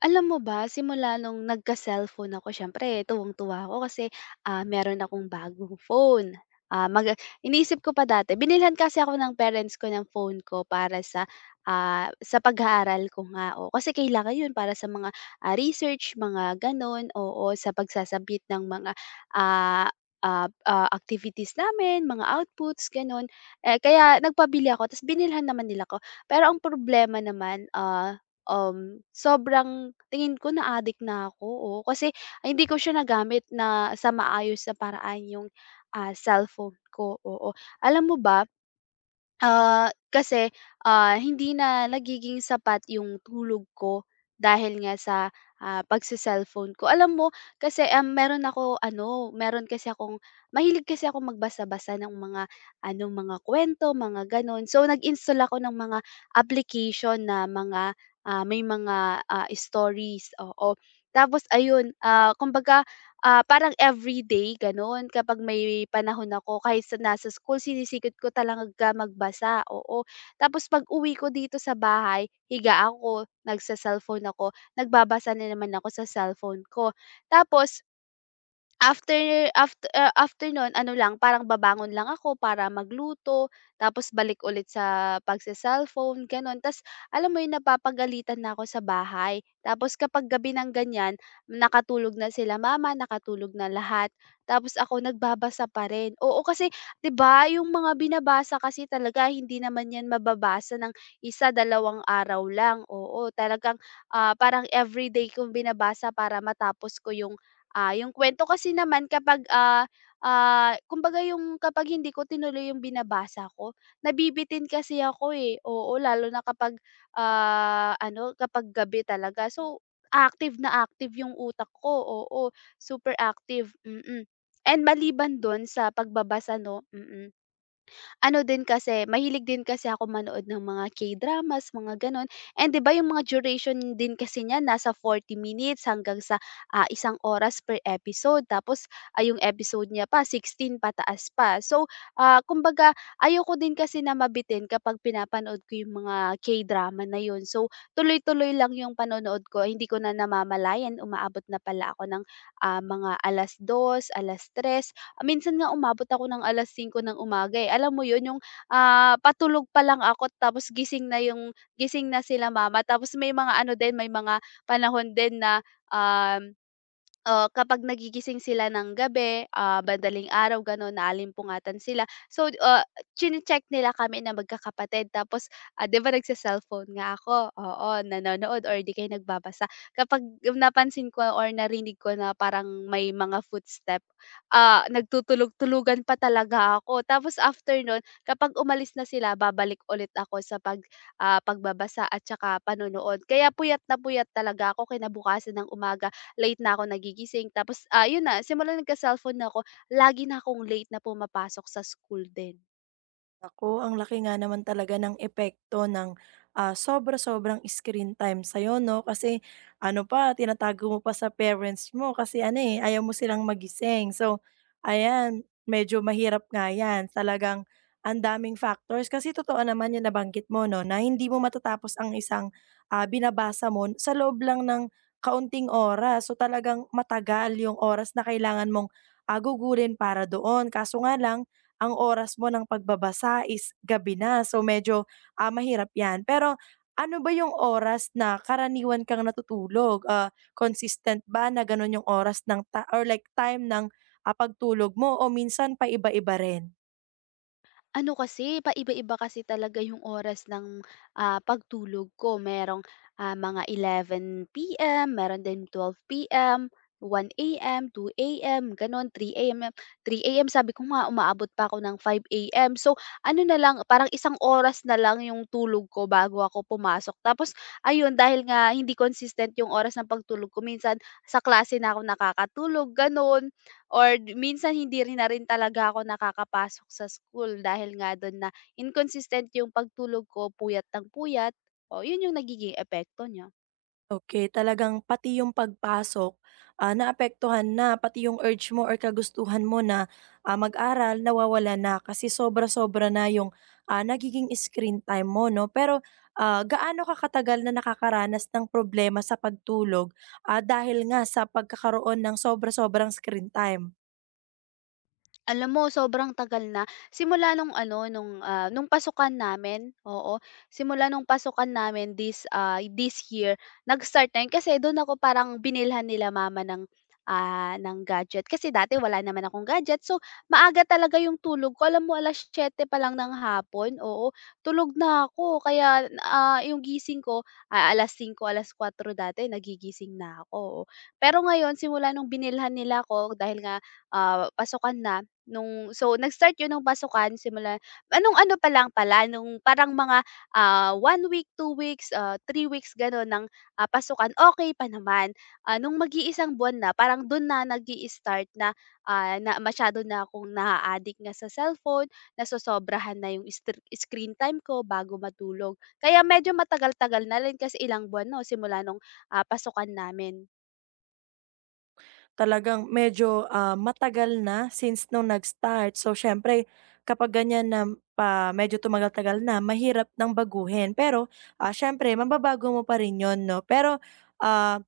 Alam mo ba, simula nung nagka-cellphone ako syempre, tuwang-tuwa ako kasi, meron akong bagong phone. Ah, mag Iniisip ko pa dati binilhan kasi ako ng parents ko ng phone ko para sa, sa pag-aaral ko nga, oo. Kasi kailangan 'yun para sa mga, research, mga gano'n, oo, sa pagsasabit ng mga, ah, activities namin, mga outputs, gano'n. Eh, kaya nagpabili ako tapos binilhan naman nila ako. Pero ang problema naman, sobrang tingin ko na-addict na ako, oo. Kasi ay, hindi ko siya nagamit na sa maayos na paraan yung, cellphone ko, oo. Alam mo ba. Kasi, hindi na nagiging sapat yung tulog ko dahil nga sa, pagse-cellphone ko. Alam mo kasi, meron kasi akong mahilig kasi ako magbasa-basa ng mga ano, mga kwento mga gano'n. So, nag-install ako ng mga application na mga, may mga, stories, oo. Tapos ayun, kumbaga parang everyday gano'n kapag may panahon ako kahit sa nasa school sinisikot ko talaga magbasa, oo. Tapos pag-uwi ko dito sa bahay, higa ako, nagse-cellphone ako, nagbabasa na naman ako sa cellphone ko. Tapos after no'n ano lang, parang babangon lang ako para magluto, tapos balik ulit sa pagse-cellphone, gano'n. Ta's alam mo 'yun, napapagalitan na ako sa bahay. Tapos kapag gabi ng ganyan, nakatulog na sila mama, nakatulog na lahat, tapos ako nagbabasa pa rin. Oo, kasi 'di ba, yung mga binabasa kasi talaga hindi naman 'yan mababasa ng isa, dalawang araw lang. Oo, talagang, parang everyday kong binabasa para matapos ko yung kwento kasi naman kapag, kumbaga yung kapag hindi ko tinuloy yung binabasa ko, nabibitin kasi ako, eh. Oo, lalo na kapag, ano, kapag gabi talaga. So, active na active yung utak ko, oo, super active. Mm. Mm. And maliban dun sa pagbabasa 'no, ano din kasi, mahilig din kasi ako manood ng mga K-dramas, mga gano'n. And 'di ba yung mga duration din kasi niya nasa 40 minutes hanggang sa, isang oras per episode. Tapos, yung episode niya pa 16 pataas pa. So, kumbaga ayoko din kasi na mabitin kapag pinapanood ko yung mga K-drama na yun. So, tuloy-tuloy lang yung panonood ko. Hindi ko na namamalayan umaabot na pala ako ng, mga alas 3:00. Minsan nga umabot ako ng 5:00 ng umaga, eh. Alam mo 'yun, yung, patulog pa lang ako tapos gising na sila mama. Tapos may mga ano din, may mga panahon din na, um, oo, kapag nagigising sila ng gabi, madaling araw gano'n, naalimpungatan sila. So, chine-check nila kami na magkakapatid tapos, 'di ba nagse-cellphone nga ako, oo, nanonood or 'di kayo nagbabasa. Kapag napansin ko or narinig ko na parang may mga footstep, nagtutulog-tulugan pa talaga ako. Tapos after no'n, kapag umalis na sila, babalik ulit ako sa pagbabasa at saka panonood. Kaya puyat na puyat talaga ako. Kinabukasan ng umaga late na ako nagigising, tapos, yun na, simula nagka-cellphone na ako, lagi na akong late na pumapasok sa school din. Ako ang laki nga naman talaga ng epekto ng, sobra-sobrang screen time sa'yo 'no, kasi ano pa, tinatago mo pa sa parents mo kasi ano, eh, ayaw mo silang magising. So, ayan, medyo mahirap nga 'yan. Talagang ang daming factors kasi totoo naman yung nabanggit mo 'no, na hindi mo matatapos ang isang, binabasa mo sa loob lang ng kaunting oras. So, talagang matagal yung oras na kailangan mong, ah, para doon. Kaso nga lang ang oras mo ng pagbabasa is gabi na. So medyo, mahirap 'yan. Pero ano ba yung oras na karaniwan kang natutulog? Consistent ba na gano'n yung oras ng or like time ng, pagtulog mo o minsan paiba-iba rin? Ano kasi, paiba-iba kasi talaga yung oras ng, pagtulog ko. Merong, mga 11:00 PM, meron din 12:00 PM, 1:00 AM, 2:00 AM, gano'n, 3:00 AM. 3:00 AM sabi ko nga, umaabot pa ako ng 5:00 AM. So, ano na lang, parang isang oras na lang yung tulog ko bago ako pumasok. Tapos ayun, dahil nga hindi consistent yung oras ng pagtulog ko, minsan sa klase na ako nakakatulog, gano'n, or minsan hindi rin na rin talaga ako nakakapasok sa school dahil nga do'n na inconsistent yung pagtulog ko, puyat ng puyat. O 'yun yung nagiging epekto niya. Okay, talagang pati yung pagpasok, naapektuhan na, pati yung urge mo or kagustuhan mo na, mag-aral nawawala na kasi sobra-sobra na yung, nagiging screen time mo 'no. Pero, gaano ka katagal na nakakaranas ng problema sa pagtulog, dahil nga sa pagkakaroon ng sobra-sobrang screen time? Alam mo, sobrang tagal na. Simula nung ano, nung, nung pasukan namin, oo. Simula nung pasukan namin this year, nag-start na yun kasi dun ako parang binilhan nila mama ng gadget. Kasi dati wala naman akong gadget, so maaga talaga yung tulog ko. Alam mo, 7:00 pa lang ng hapon, oo, tulog na ako kaya, yung gising ko, alas 4:00 dati nagigising na ako, oo. Pero ngayon simula nung binilhan nila ako dahil nga, pasukan na. So, nag-start 'yun ng pasukan simula anong ano pa lang pala, nung parang mga, one week, two weeks, three weeks gano'n ng, pasukan, okey pa naman. Nung mag-iisang buwan na, parang do'n na nag-i-start na, na masyado na akong naa-addict nga sa cellphone, nasosobrahan na 'yung screen time ko bago matulog. Kaya medyo matagal-tagal na rin kasi ilang buwan 'no, simula nung, pasukan namin. Talagang medyo, matagal na since nung nag-start. So, siyempre kapag ganyan na pa medyo tumagal-tagal na mahirap ng baguhin. Pero, siyempre mababago mo pa rin 'yun 'no. Pero, ah,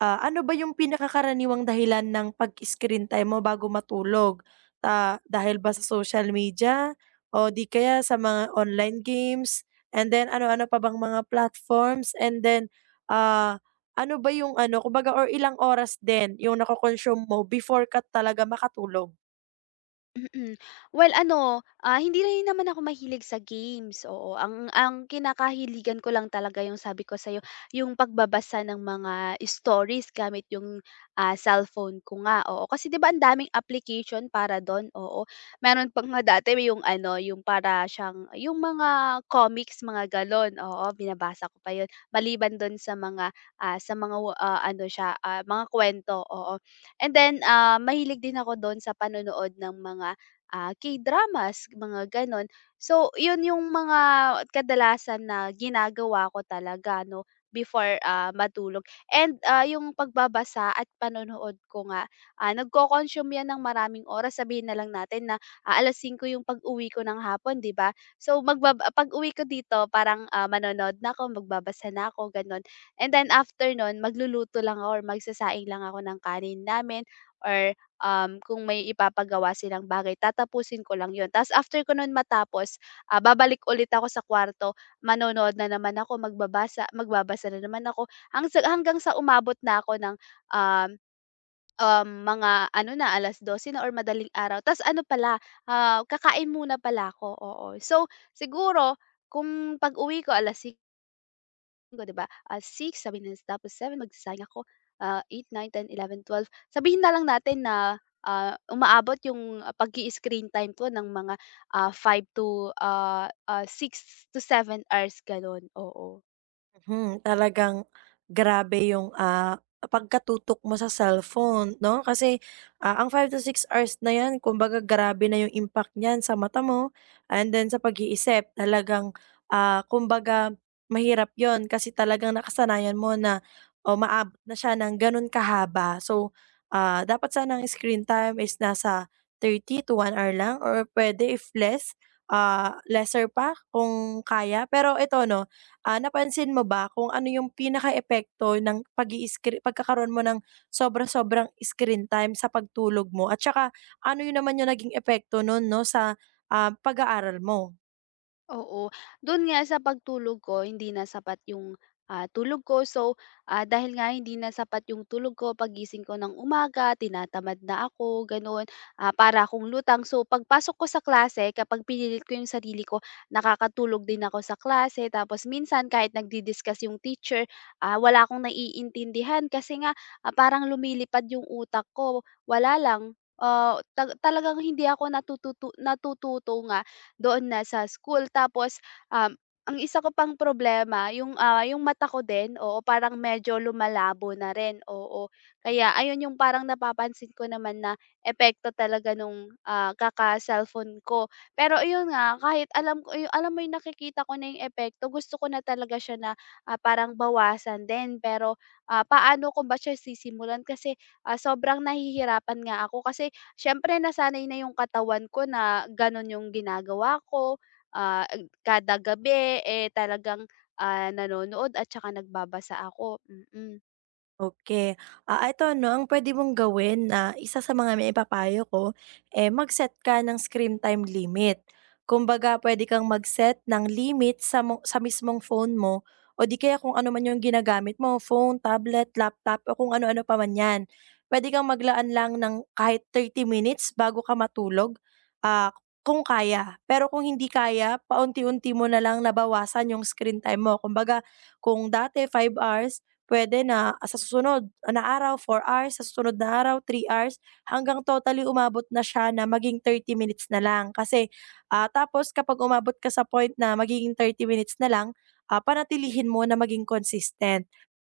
ano ba yung pinakakaraniwang dahilan ng pag-screen time mo bago matulog? Dahil ba sa social media o di kaya sa mga online games? And then ano-ano pa bang mga platforms? And then, ah ano ba yung ano, kumbaga or ilang oras din yung nako-consume mo before ka talaga makatulog? Mm. Well ano, hindi rin naman ako mahilig sa games, oo. Ang kinakahiligan ko lang talaga yung sabi ko sa'yo, yung pagbabasa ng mga stories gamit yung, cellphone ko nga, oo. Kasi 'di ba ang daming application para dun, oo. Meron pa nga dati, may yung ano, yung para siyang yung mga comics, mga galon, oo, binabasa ko pa yun. Maliban dun sa mga ano siya, mga kwento, oo. And then, mahilig din ako do'n sa panonood ng mga, K-dramas, mga gano'n. So, 'yun yung mga kadalasan na ginagawa ko talaga 'no, before, matulog. And, yung pagbabasa at panonood ko nga, nagco-consume 'yan ng maraming oras. Sabihin na lang natin na, 5:00 yung pag-uwi ko ng hapon, 'di ba? So, pag-uwi ko dito parang, manonood na ako, magbabasa na ako, gano'n. And then after nun, magluluto lang ako or magsasaing lang ako ng kanin namin, or, kung may ipapagawa silang bagay, tatapusin ko lang yun. Tapos after ko nun matapos, babalik ulit ako sa kwarto, manonood na naman ako, magbabasa magbabasa na naman ako hanggang sa umabot na ako ng, um, um, mga ano na 12:00 na or madaling araw. Tapos ano pala, kakain muna pala ako, oo. So siguro, kung pag-uwi ko 6:00, 'di ba, six sabihin na, tapos seven magsasaing ako, eight, nine, ten, eleven, twelve. Sabihin na lang natin na, umaabot yung pag screen time ko ng mga, ah, five to, ah, ah, six to seven hours gano'n, oo. Mhm, talagang grabe yung, pagkatutok mo sa cellphone 'no, kasi, ang 5 to 6 hours na 'yan kumbaga grabe na yung impact niyan sa mata mo and then sa pag-iisip talagang, kumbaga mahirap yon kasi talagang nakasanayan mo na o maabot na siya ng gano'n kahaba. So, dapat sana ang screen time is nasa 30 to 1 hour lang or pwede if less, lesser pa kung kaya. Pero ito 'no, ah, napansin mo ba kung ano yung pinaka epekto ng pagkakaroon mo ng sobra-sobrang screen time sa pagtulog mo at saka ano yun naman yung naging epekto nun 'no sa, pag-aaral mo? Oo. Do'n nga sa pagtulog ko, hindi na sapat yung, tulog ko. So, dahil nga hindi na sapat yung tulog ko, pagising ko ng umaga tinatamad na ako, gano'n. Para akong lutang. So, pagpasok ko sa klase kapag pinilit ko yung sarili ko, nakakatulog din ako sa klase. Tapos minsan kahit nagdi-discuss yung teacher, wala akong naiintindihan kasi nga, parang lumilipad yung utak ko. Wala lang, ah, ta talagang hindi ako natututo nga doon na sa school. Tapos, um, ang isa ko pang problema yung, yung mata ko din, oo, parang medyo lumalabo na rin, oo. Kaya ayun yung parang napapansin ko naman na epekto talaga nung, kaka-cellphone ko. Pero yun nga, kahit alam mo yung nakikita ko na yung epekto, gusto ko na talaga siya na, parang bawasan din. Pero, paano ko ba siya sisimulan, kasi, sobrang nahihirapan nga ako, kasi siyempre nasanay na yung katawan ko na gano'n yung ginagawa ko, ah, kada gabi, eh, talagang, nanonood at saka nagbabasa ako. Mm. Mm. Okay, ito 'no, ang pwede mong gawin na isa sa mga maipapayo ko, eh, mag-set ka ng screen time limit. Kumbaga pwede kang mag-set ng limit sa mo sa mismong phone mo o di kaya kung ano man yung ginagamit mo, phone, tablet, laptop o kung ano-ano pa man 'yan. Pwede kang maglaan lang ng kahit 30 minutes bago ka matulog, ah, kung kaya. Pero kung hindi kaya, paunti-unti mo na lang nabawasan yung screen time mo. Kumbaga kung dati 5 hours puwede na sa susunod na araw 4 hours, sa susunod na araw 3 hours, hanggang totally umabot na siya na maging 30 minutes na lang. Kasi, tapos kapag umabot ka sa point na magiging 30 minutes na lang, panatilihin mo na maging consistent.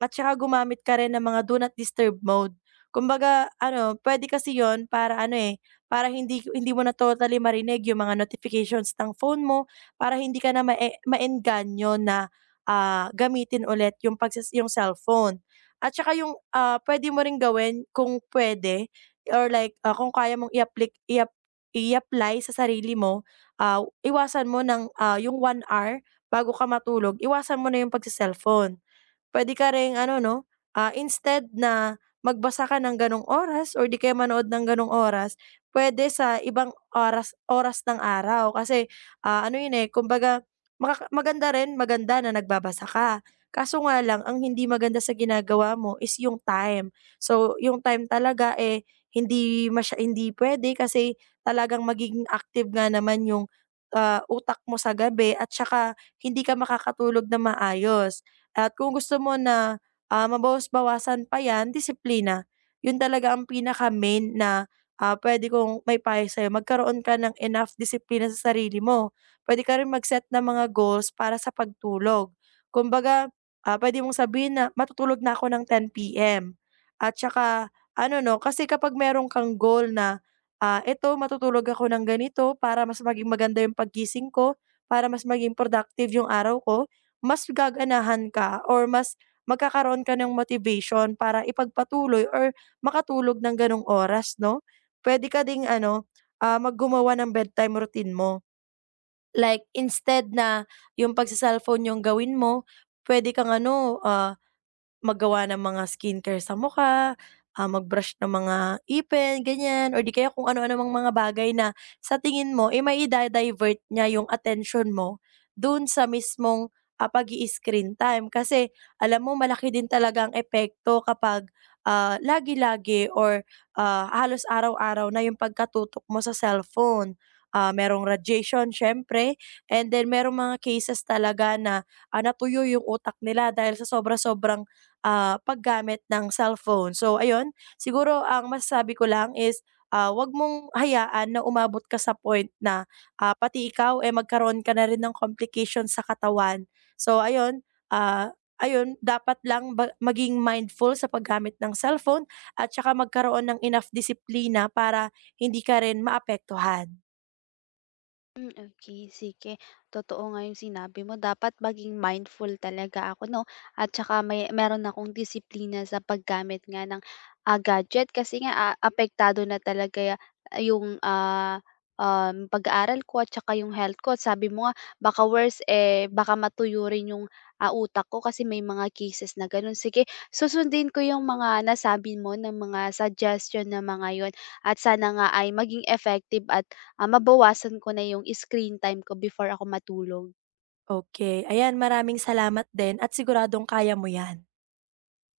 At saka gumamit ka rin ng mga do not disturb mode. Kumbaga ano, pwede kasi yon para ano, eh, para hindi hindi mo na totally marinig yung mga notifications ng phone mo, para hindi ka na maengganyo na, gamitin ulit yung yung cellphone. At saka yung, puwede mo ring gawin kung pwede or like, kung kaya mong i-applic i-ap i-apply sa sarili mo, iwasan mo ng, yung 1 hour bago ka matulog, iwasan mo na yung pagse-cellphone. Puwede ka ring ano 'no, instead na magbasa ka ng gano'ng oras or 'di kaya manood ng gano'ng oras, pwede sa ibang oras oras ng araw kasi, ano 'yun, eh, kumbaga maganda rin, maganda na nagbabasa ka. Kaso nga lang ang hindi maganda sa ginagawa mo is yung time. So, yung time talaga, eh, hindi pwede kasi talagang magiging active nga naman yung, utak mo sa gabi at saka hindi ka makakatulog na maayos. At kung gusto mo na, mabawas-bawasan pa 'yan, disiplina. 'Yun talaga ang pinaka-main na, pwede kong may maipayo sa'yo. Magkaroon ka ng enough disiplina sa sarili mo. Pwede ka rin mag-set ng mga goals para sa pagtulog. Kumbaga, pwede mong sabihin na, "Matutulog na ako ng 10 PM." At saka ano 'no, kasi kapag meron kang goal na, "Eto, matutulog ako ng ganito para mas maging maganda 'yung paggising ko, para mas maging productive 'yung araw ko." Mas gaganahan ka or mas magkakaroon ka ng motivation para ipagpatuloy or makatulog ng gano'ng oras 'no. Pwede ka ding ano, mag ng bedtime routine mo. Like instead na yung pagse-cellphone yung gawin mo, pwede kang ano, mag-gawa ng mga skincare sa mukha, mag ng mga ipin, ganyan, or di kaya kung ano-ano mang mga bagay na sa tingin mo, eh, may da divert niya yung attention mo dun sa mismong, pag-i-screen time. Kasi alam mo malaki din talaga ang epekto kapag, lagi-lagi or, halos araw-araw na yung pagkatutok mo sa cellphone. Merong radiation siyempre and then merong mga cases talaga na, natuyo yung utak nila dahil sa sobra-sobrang paggamit ng cellphone. So ayun, siguro ang masasabi ko lang is, 'wag mong hayaan na umabot ka sa point na, pati ikaw, eh, magkaroon ka na rin ng complication sa katawan. So ayun, ah, ayun dapat lang ba maging mindful sa paggamit ng cellphone at saka magkaroon ng enough disiplina para hindi ka rin maapektuhan. Hmm, okay, sige. Totoo nga yung sinabi mo, dapat maging mindful talaga ako 'no, at saka meron akong disiplina sa paggamit nga ng, gadget, kasi nga, apektado na talaga yung, pag-aaral ko at saka yung health ko. At sabi mo nga, baka worse, eh, baka matuyo rin yung, utak ko kasi may mga cases na gano'n. Sige, susundin ko yung mga nasabi mo ng mga suggestion na mga yon, at sana nga ay maging effective at, mabawasan ko na yung screen time ko before ako matulog. Okay, ayan, maraming salamat din at siguradong kaya mo 'yan.